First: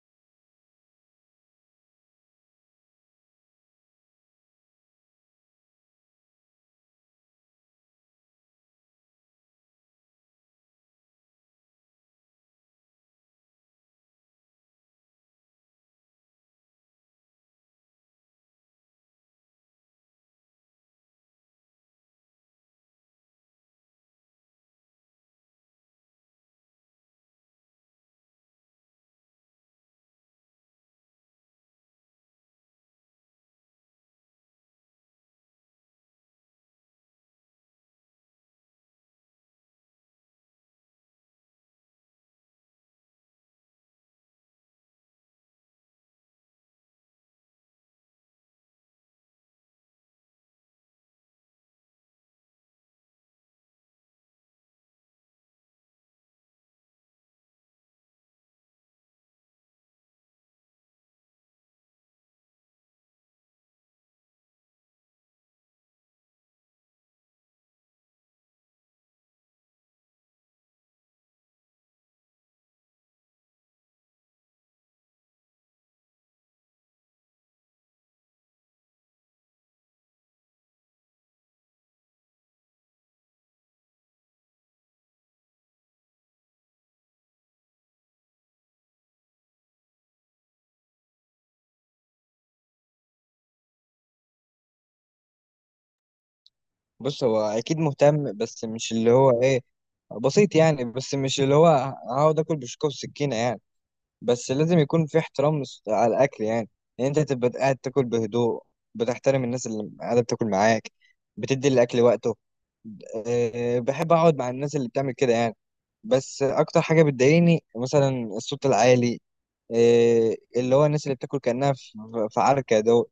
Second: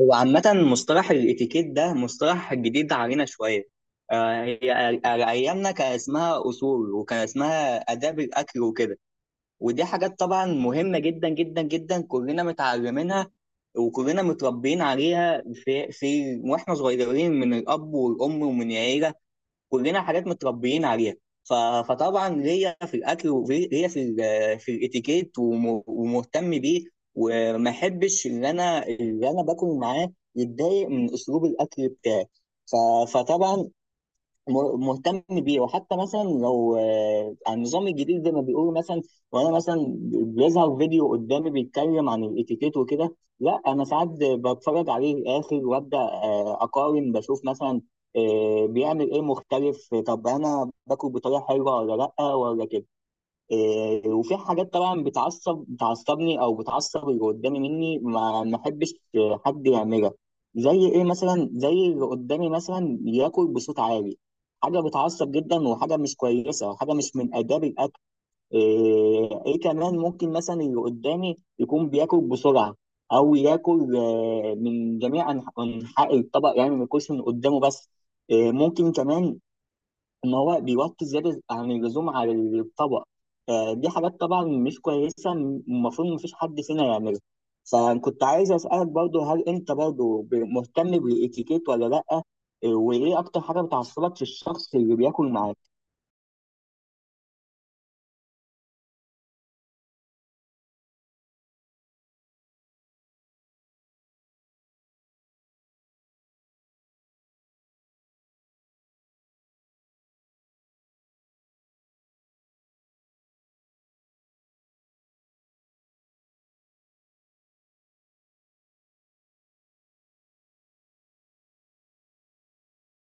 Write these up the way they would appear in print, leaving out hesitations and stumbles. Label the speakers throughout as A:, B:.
A: هو عامة، مصطلح الاتيكيت ده مصطلح جديد علينا شوية. هي على أيامنا كان اسمها أصول، وكان اسمها آداب الأكل وكده. ودي حاجات طبعا مهمة جدا جدا جدا، كلنا متعلمينها، وكلنا متربيين عليها في, في وإحنا صغيرين من الأب والأم ومن العيلة، كلنا حاجات متربيين عليها. ف... فطبعا ليا في الاكل، وليا في الاتيكيت، ومهتم بيه، وما احبش ان انا اللي انا باكل معاه يتضايق من اسلوب الاكل بتاعي. ف... فطبعا مهتم بيه. وحتى مثلا لو عن النظام الجديد، زي ما بيقولوا مثلا، وانا مثلا بيظهر فيديو قدامي بيتكلم عن الاتيكيت وكده، لا انا ساعات بتفرج عليه الاخر، وابدا اقارن، بشوف مثلا بيعمل ايه مختلف. طب انا باكل بطريقه حلوه ولا لا ولا كده؟ إيه، وفي حاجات طبعا بتعصبني او بتعصب اللي قدامي، مني ما احبش حد يعملها. زي ايه مثلا؟ زي اللي قدامي مثلا ياكل بصوت عالي، حاجه بتعصب جدا، وحاجه مش كويسه، وحاجه مش من اداب الاكل. ايه، إيه كمان، ممكن مثلا اللي قدامي يكون بياكل بسرعه، او ياكل من جميع انحاء الطبق، يعني ما ياكلش من قدامه بس. إيه، ممكن كمان ما هو بيوطي زيادة عن اللزوم على الطبق. فدي حاجات طبعا مش كويسة، المفروض مفيش حد فينا يعملها. فكنت عايز أسألك برضو، هل أنت برضو مهتم بالإتيكيت ولا لأ؟ وإيه أكتر حاجة بتعصبك في الشخص اللي بياكل معاك؟
B: بص، هو اكيد مهتم، بس مش اللي هو ايه بسيط يعني. بس مش اللي هو هقعد اكل بشوكه وسكينه يعني. بس لازم يكون في احترام على الاكل يعني، ان انت تبقى قاعد تاكل بهدوء، بتحترم الناس اللي قاعده بتاكل معاك، بتدي الاكل وقته. بحب اقعد مع الناس اللي بتعمل كده يعني. بس اكتر حاجه بتضايقني مثلا الصوت العالي، اللي هو الناس اللي بتاكل كانها في عركه دول.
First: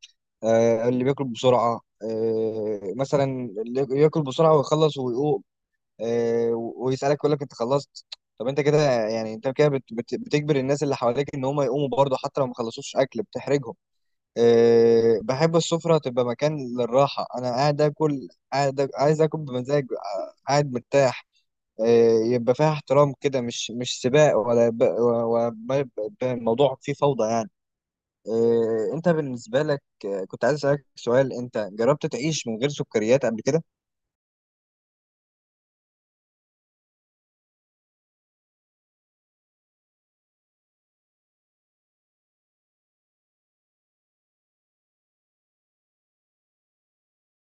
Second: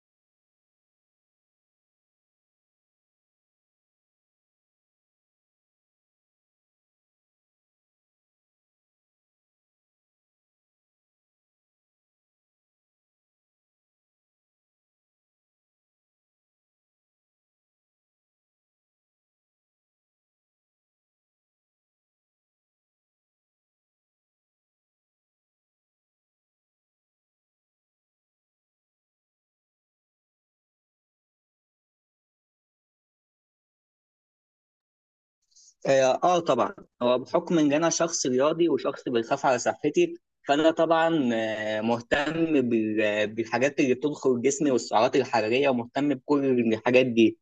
B: اللي بياكل بسرعه، مثلا اللي ياكل بسرعه ويخلص ويقوم، آه، ويسالك يقول لك انت خلصت؟ طب انت كده يعني انت كده بتجبر الناس اللي حواليك ان هم يقوموا برضه حتى لو ما خلصوش اكل، بتحرجهم. أه، بحب السفره تبقى مكان للراحه، انا قاعد اكل، قاعد عايز اكل بمزاج، قاعد مرتاح. يبقى فيها احترام كده، مش سباق، ولا ما يبقى الموضوع فيه فوضى يعني. انت بالنسبة لك، كنت عايز اسألك سؤال، انت جربت تعيش من غير سكريات قبل كده؟
A: طبعا، هو بحكم إن أنا شخص رياضي وشخص بيخاف على صحتي، فأنا طبعا مهتم بالحاجات اللي بتدخل جسمي والسعرات الحرارية، ومهتم بكل الحاجات دي.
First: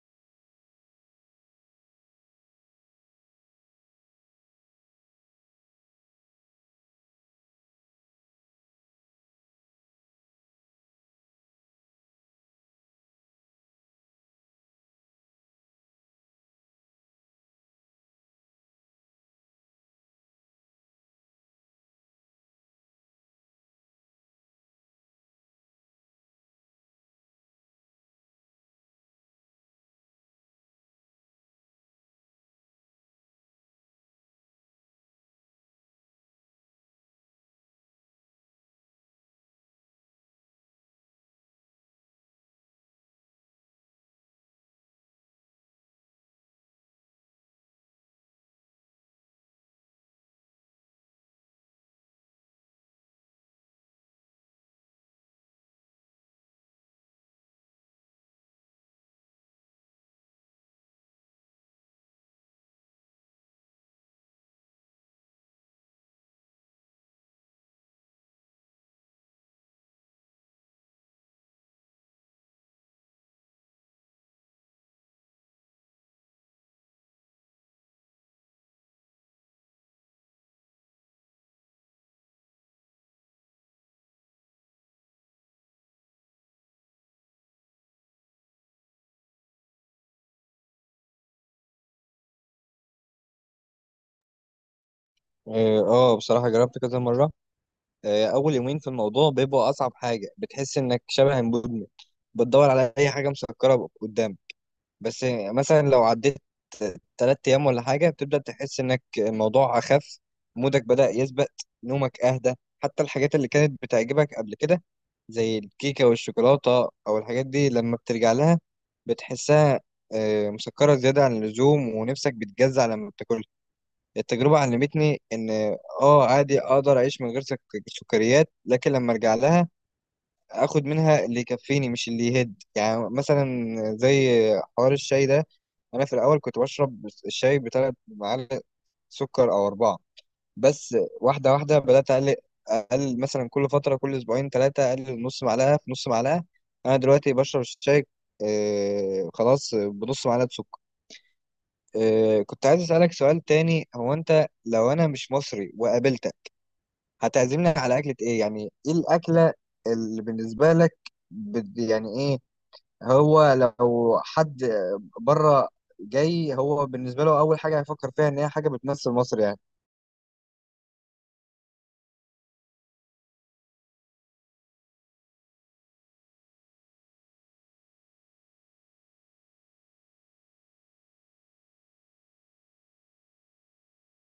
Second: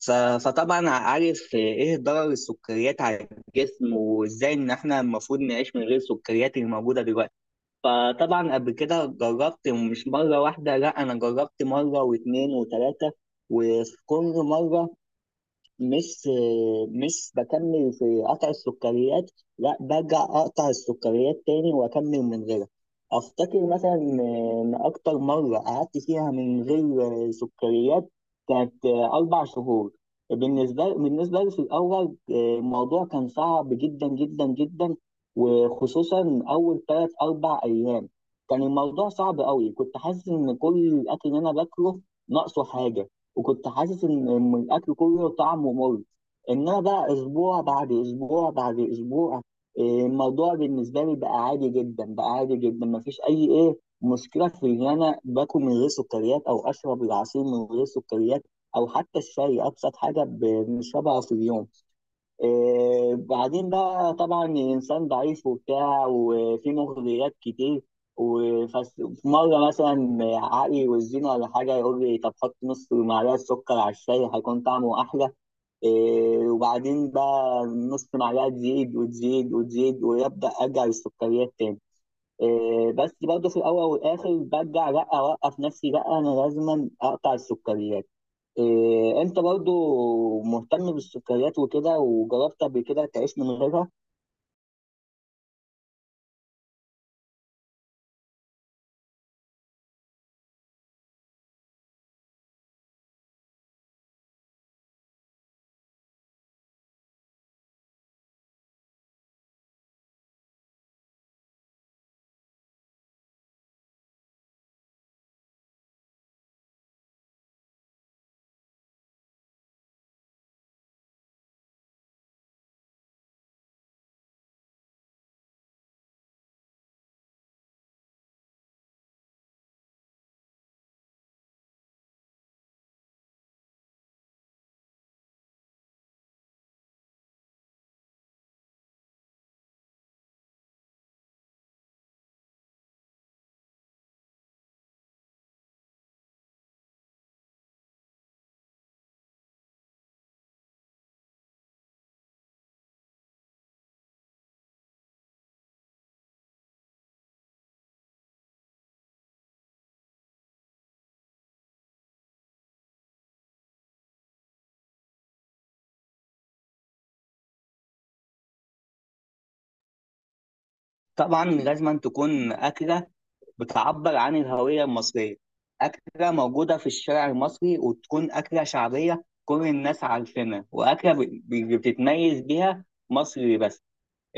A: ف- فطبعا عارف ايه ضرر السكريات على الجسم، وازاي ان احنا المفروض نعيش من غير السكريات اللي موجوده دلوقتي. فطبعا قبل كده جربت مش مره واحده، لا انا جربت مره واثنين وثلاثه، وفي كل مره مش مش بكمل في قطع السكريات، لا برجع اقطع السكريات تاني واكمل من غيرها. افتكر مثلا ان اكتر مره قعدت فيها من غير سكريات كانت 4 شهور. بالنسبه لي في الاول الموضوع كان صعب جدا جدا جدا، وخصوصا اول ثلاث اربع ايام كان الموضوع صعب قوي. كنت حاسس ان كل الاكل اللي انا باكله ناقصه حاجه، وكنت حاسس إن الاكل كله طعمه مر. انما بقى اسبوع بعد اسبوع بعد اسبوع، إيه، الموضوع بالنسبه لي بقى عادي جدا، بقى عادي جدا. مفيش اي مشكله في ان انا باكل من غير سكريات، او اشرب العصير من غير سكريات، او حتى الشاي ابسط حاجه بنشربها في اليوم. بعدين بقى طبعا الإنسان ضعيف وبتاع، وفي مغريات كتير، وفي مرة مثلا عقلي والزينة ولا حاجة يقول لي طب حط نص معلقة سكر على الشاي هيكون طعمه أحلى. وبعدين بقى نص معلقة تزيد وتزيد وتزيد، ويبدأ أرجع للسكريات تاني. بس برضه في الأول والآخر برجع لأ، أوقف نفسي، لأ أنا لازما أقطع السكريات. إيه، انت برضو مهتم بالسكريات وكده، وجربت قبل كده تعيش من غيرها؟
B: اه، بصراحة جربت كذا مرة. اول يومين في الموضوع بيبقوا اصعب حاجة، بتحس انك شبه مدمن، بتدور على اي حاجة مسكرة قدامك. بس مثلا لو عديت ثلاث ايام ولا حاجه بتبدا تحس انك الموضوع اخف، مودك بدا يثبت، نومك اهدى. حتى الحاجات اللي كانت بتعجبك قبل كده زي الكيكه والشوكولاته او الحاجات دي، لما بترجع لها بتحسها مسكره زياده عن اللزوم، ونفسك بتجزع لما بتاكلها. التجربه علمتني ان اه، عادي اقدر اعيش من غير سكريات، لكن لما ارجع لها اخد منها اللي يكفيني مش اللي يهد، يعني مثلا زي حوار الشاي ده. انا في الاول كنت بشرب الشاي بثلاث معالق سكر او اربعه. بس واحده واحده بدات اقلل، اقلل مثلا كل فتره، كل اسبوعين ثلاثه اقلل نص معلقه في نص معلقه. انا دلوقتي بشرب الشاي آه خلاص بنص معلقه سكر. آه، كنت عايز اسالك سؤال تاني، هو انت لو انا مش مصري وقابلتك هتعزمني على اكله ايه؟ يعني ايه الاكله اللي بالنسبه لك يعني ايه؟ هو لو حد بره جاي، هو بالنسبة له أول حاجة هيفكر فيها إن هي حاجة بتمثل مصر يعني.
A: طبعا لازم تكون اكله بتعبر عن الهويه المصريه، اكله موجوده في الشارع المصري، وتكون اكله شعبيه كل الناس عارفينها، واكله بتتميز بيها مصر بس.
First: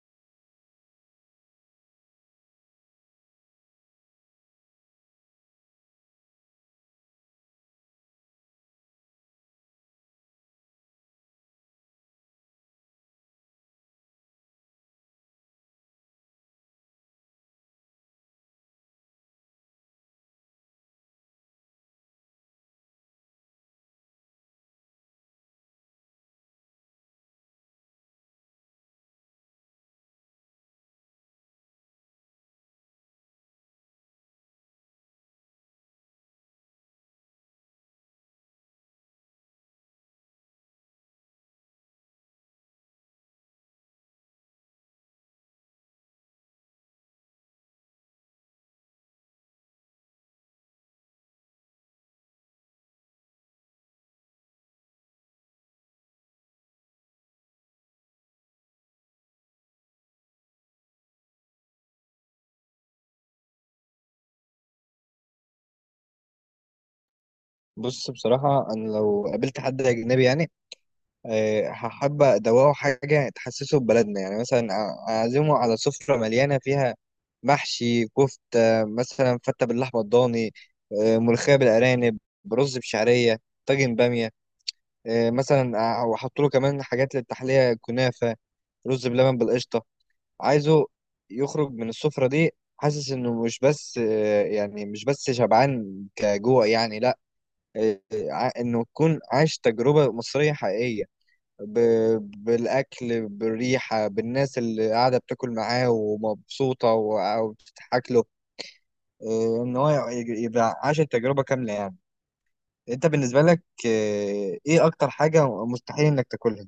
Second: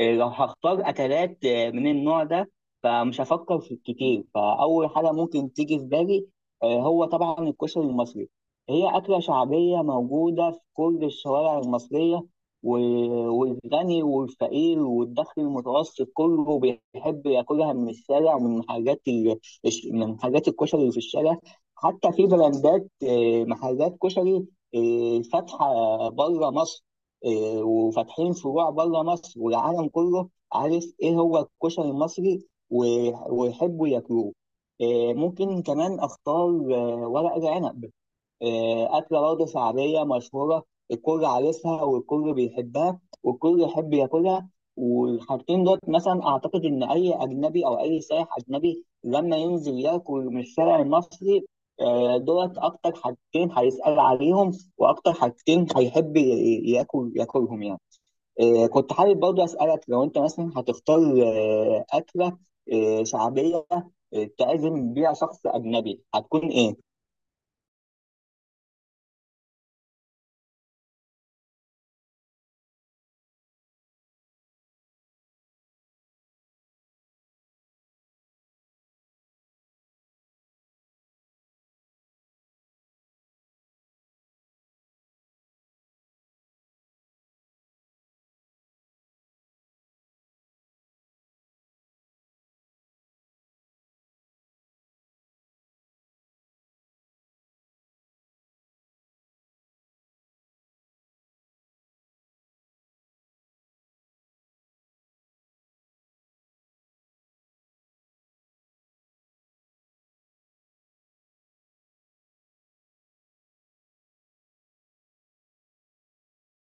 A: إيه، لو هختار أكلات من النوع ده، فمش هفكر في كتير، فأول حاجة ممكن تيجي في بالي هو طبعا الكشري المصري. هي أكلة شعبية موجودة في كل الشوارع المصرية، و- والغني والفقير والدخل المتوسط كله بيحب ياكلها من الشارع، ومن حاجات ال... الش- من حاجات الكشري اللي في الشارع. حتى في براندات محلات كشري فاتحة بره مصر. إيه، وفاتحين فروع بره مصر، والعالم كله عارف ايه هو الكشري المصري، ويحبوا ياكلوه. إيه، ممكن كمان اختار ورق العنب، أكلة برضه شعبية مشهورة، الكل عارفها، والكل بيحبها، والكل يحب ياكلها. والحاجتين دول مثلا أعتقد إن أي أجنبي أو أي سائح أجنبي لما ينزل ياكل من الشارع المصري، دولت أكتر حاجتين هيسأل عليهم، وأكتر حاجتين هيحب ياكلهم يعني. كنت حابب برضه أسألك، لو أنت مثلا هتختار أكلة شعبية تعزم بيها شخص أجنبي، هتكون إيه؟
B: بص، بصراحة أنا لو قابلت حد أجنبي يعني هحب أدوقه حاجة تحسسه ببلدنا، يعني مثلا أعزمه على سفرة مليانة فيها محشي، كفتة مثلا، فتة باللحمة الضاني، ملوخية بالأرانب، رز بشعرية، طاجن بامية، مثلا وأحط له كمان حاجات للتحلية، كنافة، رز بلبن بالقشطة. عايزه يخرج من السفرة دي حاسس انه مش بس يعني مش بس شبعان كجوع يعني، لا، انه يكون عايش تجربة مصرية حقيقية، ب- بالاكل، بالريحة، بالناس اللي قاعدة بتاكل معاه ومبسوطة وبتضحك له، ان هو يبقى عاش التجربة كاملة يعني. انت بالنسبة لك ايه اكتر حاجة مستحيل انك تاكلها؟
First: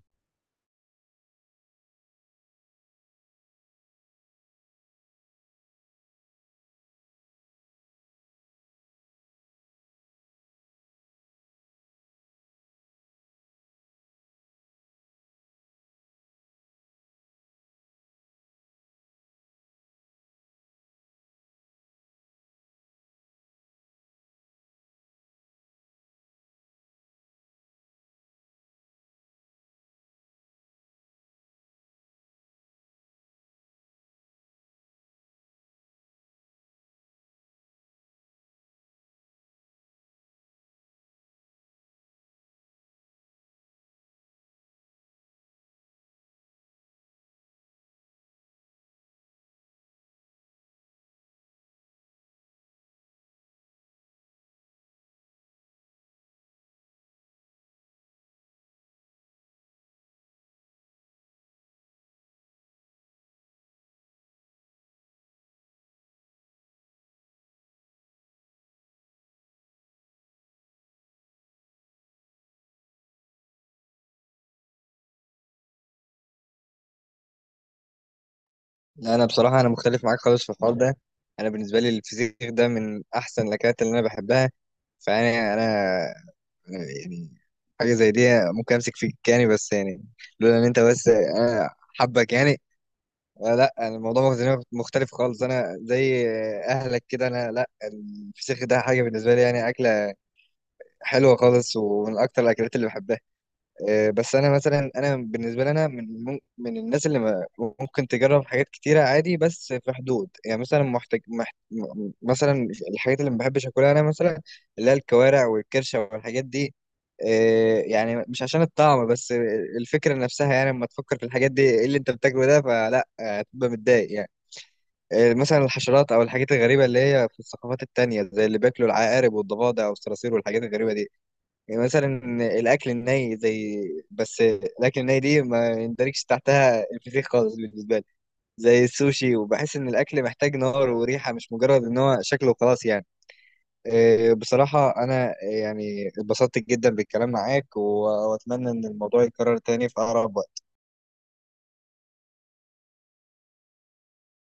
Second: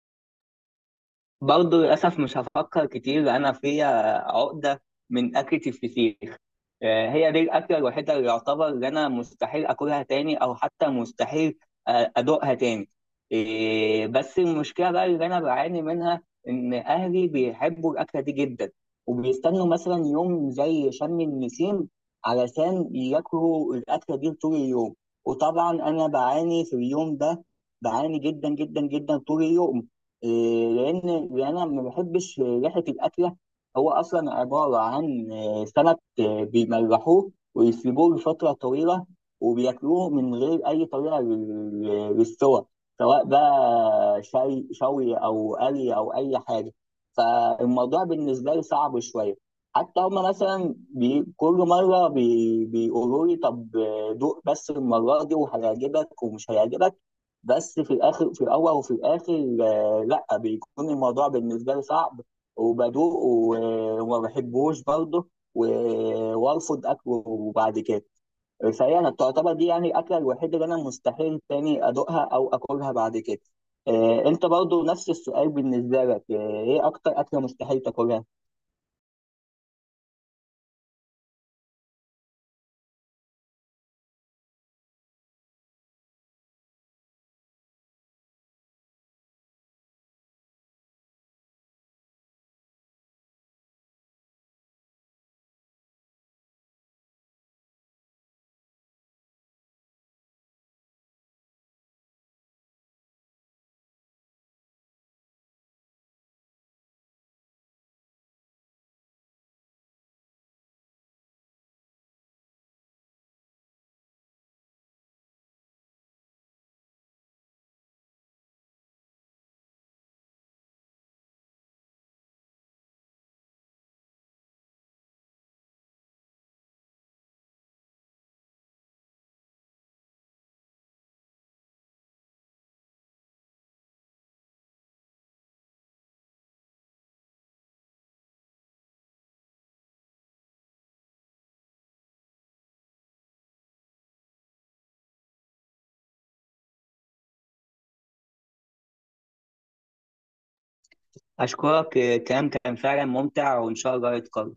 A: برضه للأسف مش هفكر كتير، أنا فيا عقدة من أكلة الفسيخ. هي دي الأكلة الوحيدة اللي يعتبر إن أنا مستحيل أكلها تاني، أو حتى مستحيل أدوقها تاني. إيه، بس المشكلة بقى اللي أنا بعاني منها إن أهلي بيحبوا الأكلة دي جدا، وبيستنوا مثلا يوم زي شم النسيم علشان ياكلوا الأكلة دي طول اليوم. وطبعا أنا بعاني في اليوم ده، بعاني جدا جدا جدا طول اليوم. إيه، لأن أنا ما بحبش ريحة الأكلة. هو أصلا عبارة عن سمك بيملحوه ويسيبوه لفترة طويلة، وبياكلوه من غير أي طريقة للسوى، سواء بقى شوي شوي، أو قلي، أو أي حاجة. فالموضوع بالنسبة لي صعب شوية. حتى هما مثلا كل مرة بيقولوا لي طب دوق بس المرة دي، وهيعجبك ومش هيعجبك. بس في الآخر، في الأول وفي الآخر لأ، بيكون الموضوع بالنسبة لي صعب، وبدوق وما بحبوش برضه، و... وارفض اكله بعد كده. فهي انا تعتبر دي يعني الاكله الوحيده اللي انا مستحيل تاني ادوقها او اكلها بعد كده. انت برضو نفس السؤال، بالنسبه لك ايه اكتر اكله مستحيل تاكلها؟
B: لا، انا بصراحة انا مختلف معاك خالص في الحوار ده. انا بالنسبة لي الفسيخ ده من احسن الاكلات اللي انا بحبها. فانا يعني حاجه زي دي ممكن امسك فيك يعني، بس يعني لولا ان انت، بس انا حبك يعني. آه، لا أنا الموضوع بالنسبة لي مختلف خالص، انا زي اهلك كده، انا لا، الفسيخ ده حاجه بالنسبه لي يعني اكله حلوه خالص، ومن اكتر الاكلات اللي بحبها. بس انا مثلا، انا بالنسبه لي انا من من الناس اللي ممكن تجرب حاجات كتيره عادي، بس في حدود يعني، مثلا محتاج مثلا الحاجات اللي ما بحبش اكلها انا مثلا، اللي هي الكوارع والكرشه والحاجات دي. يعني مش عشان الطعم بس، الفكره نفسها، يعني لما تفكر في الحاجات دي ايه اللي انت بتاكله ده، فلا، هتبقى متضايق يعني. مثلا الحشرات او الحاجات الغريبه اللي هي في الثقافات التانية، زي اللي بياكلوا العقارب والضفادع والصراصير والحاجات الغريبه دي. يعني مثلا الاكل الني، زي، بس الاكل الني دي ما يندرجش تحتها الفسيخ خالص بالنسبه لي، زي السوشي، وبحس ان الاكل محتاج نار وريحه، مش مجرد ان هو شكله وخلاص يعني. إيه، بصراحه انا يعني اتبسطت جدا بالكلام معاك واتمنى ان الموضوع يتكرر تاني في اقرب وقت.
A: اشكرك، الكلام كان فعلا ممتع، وان شاء الله يتكرر.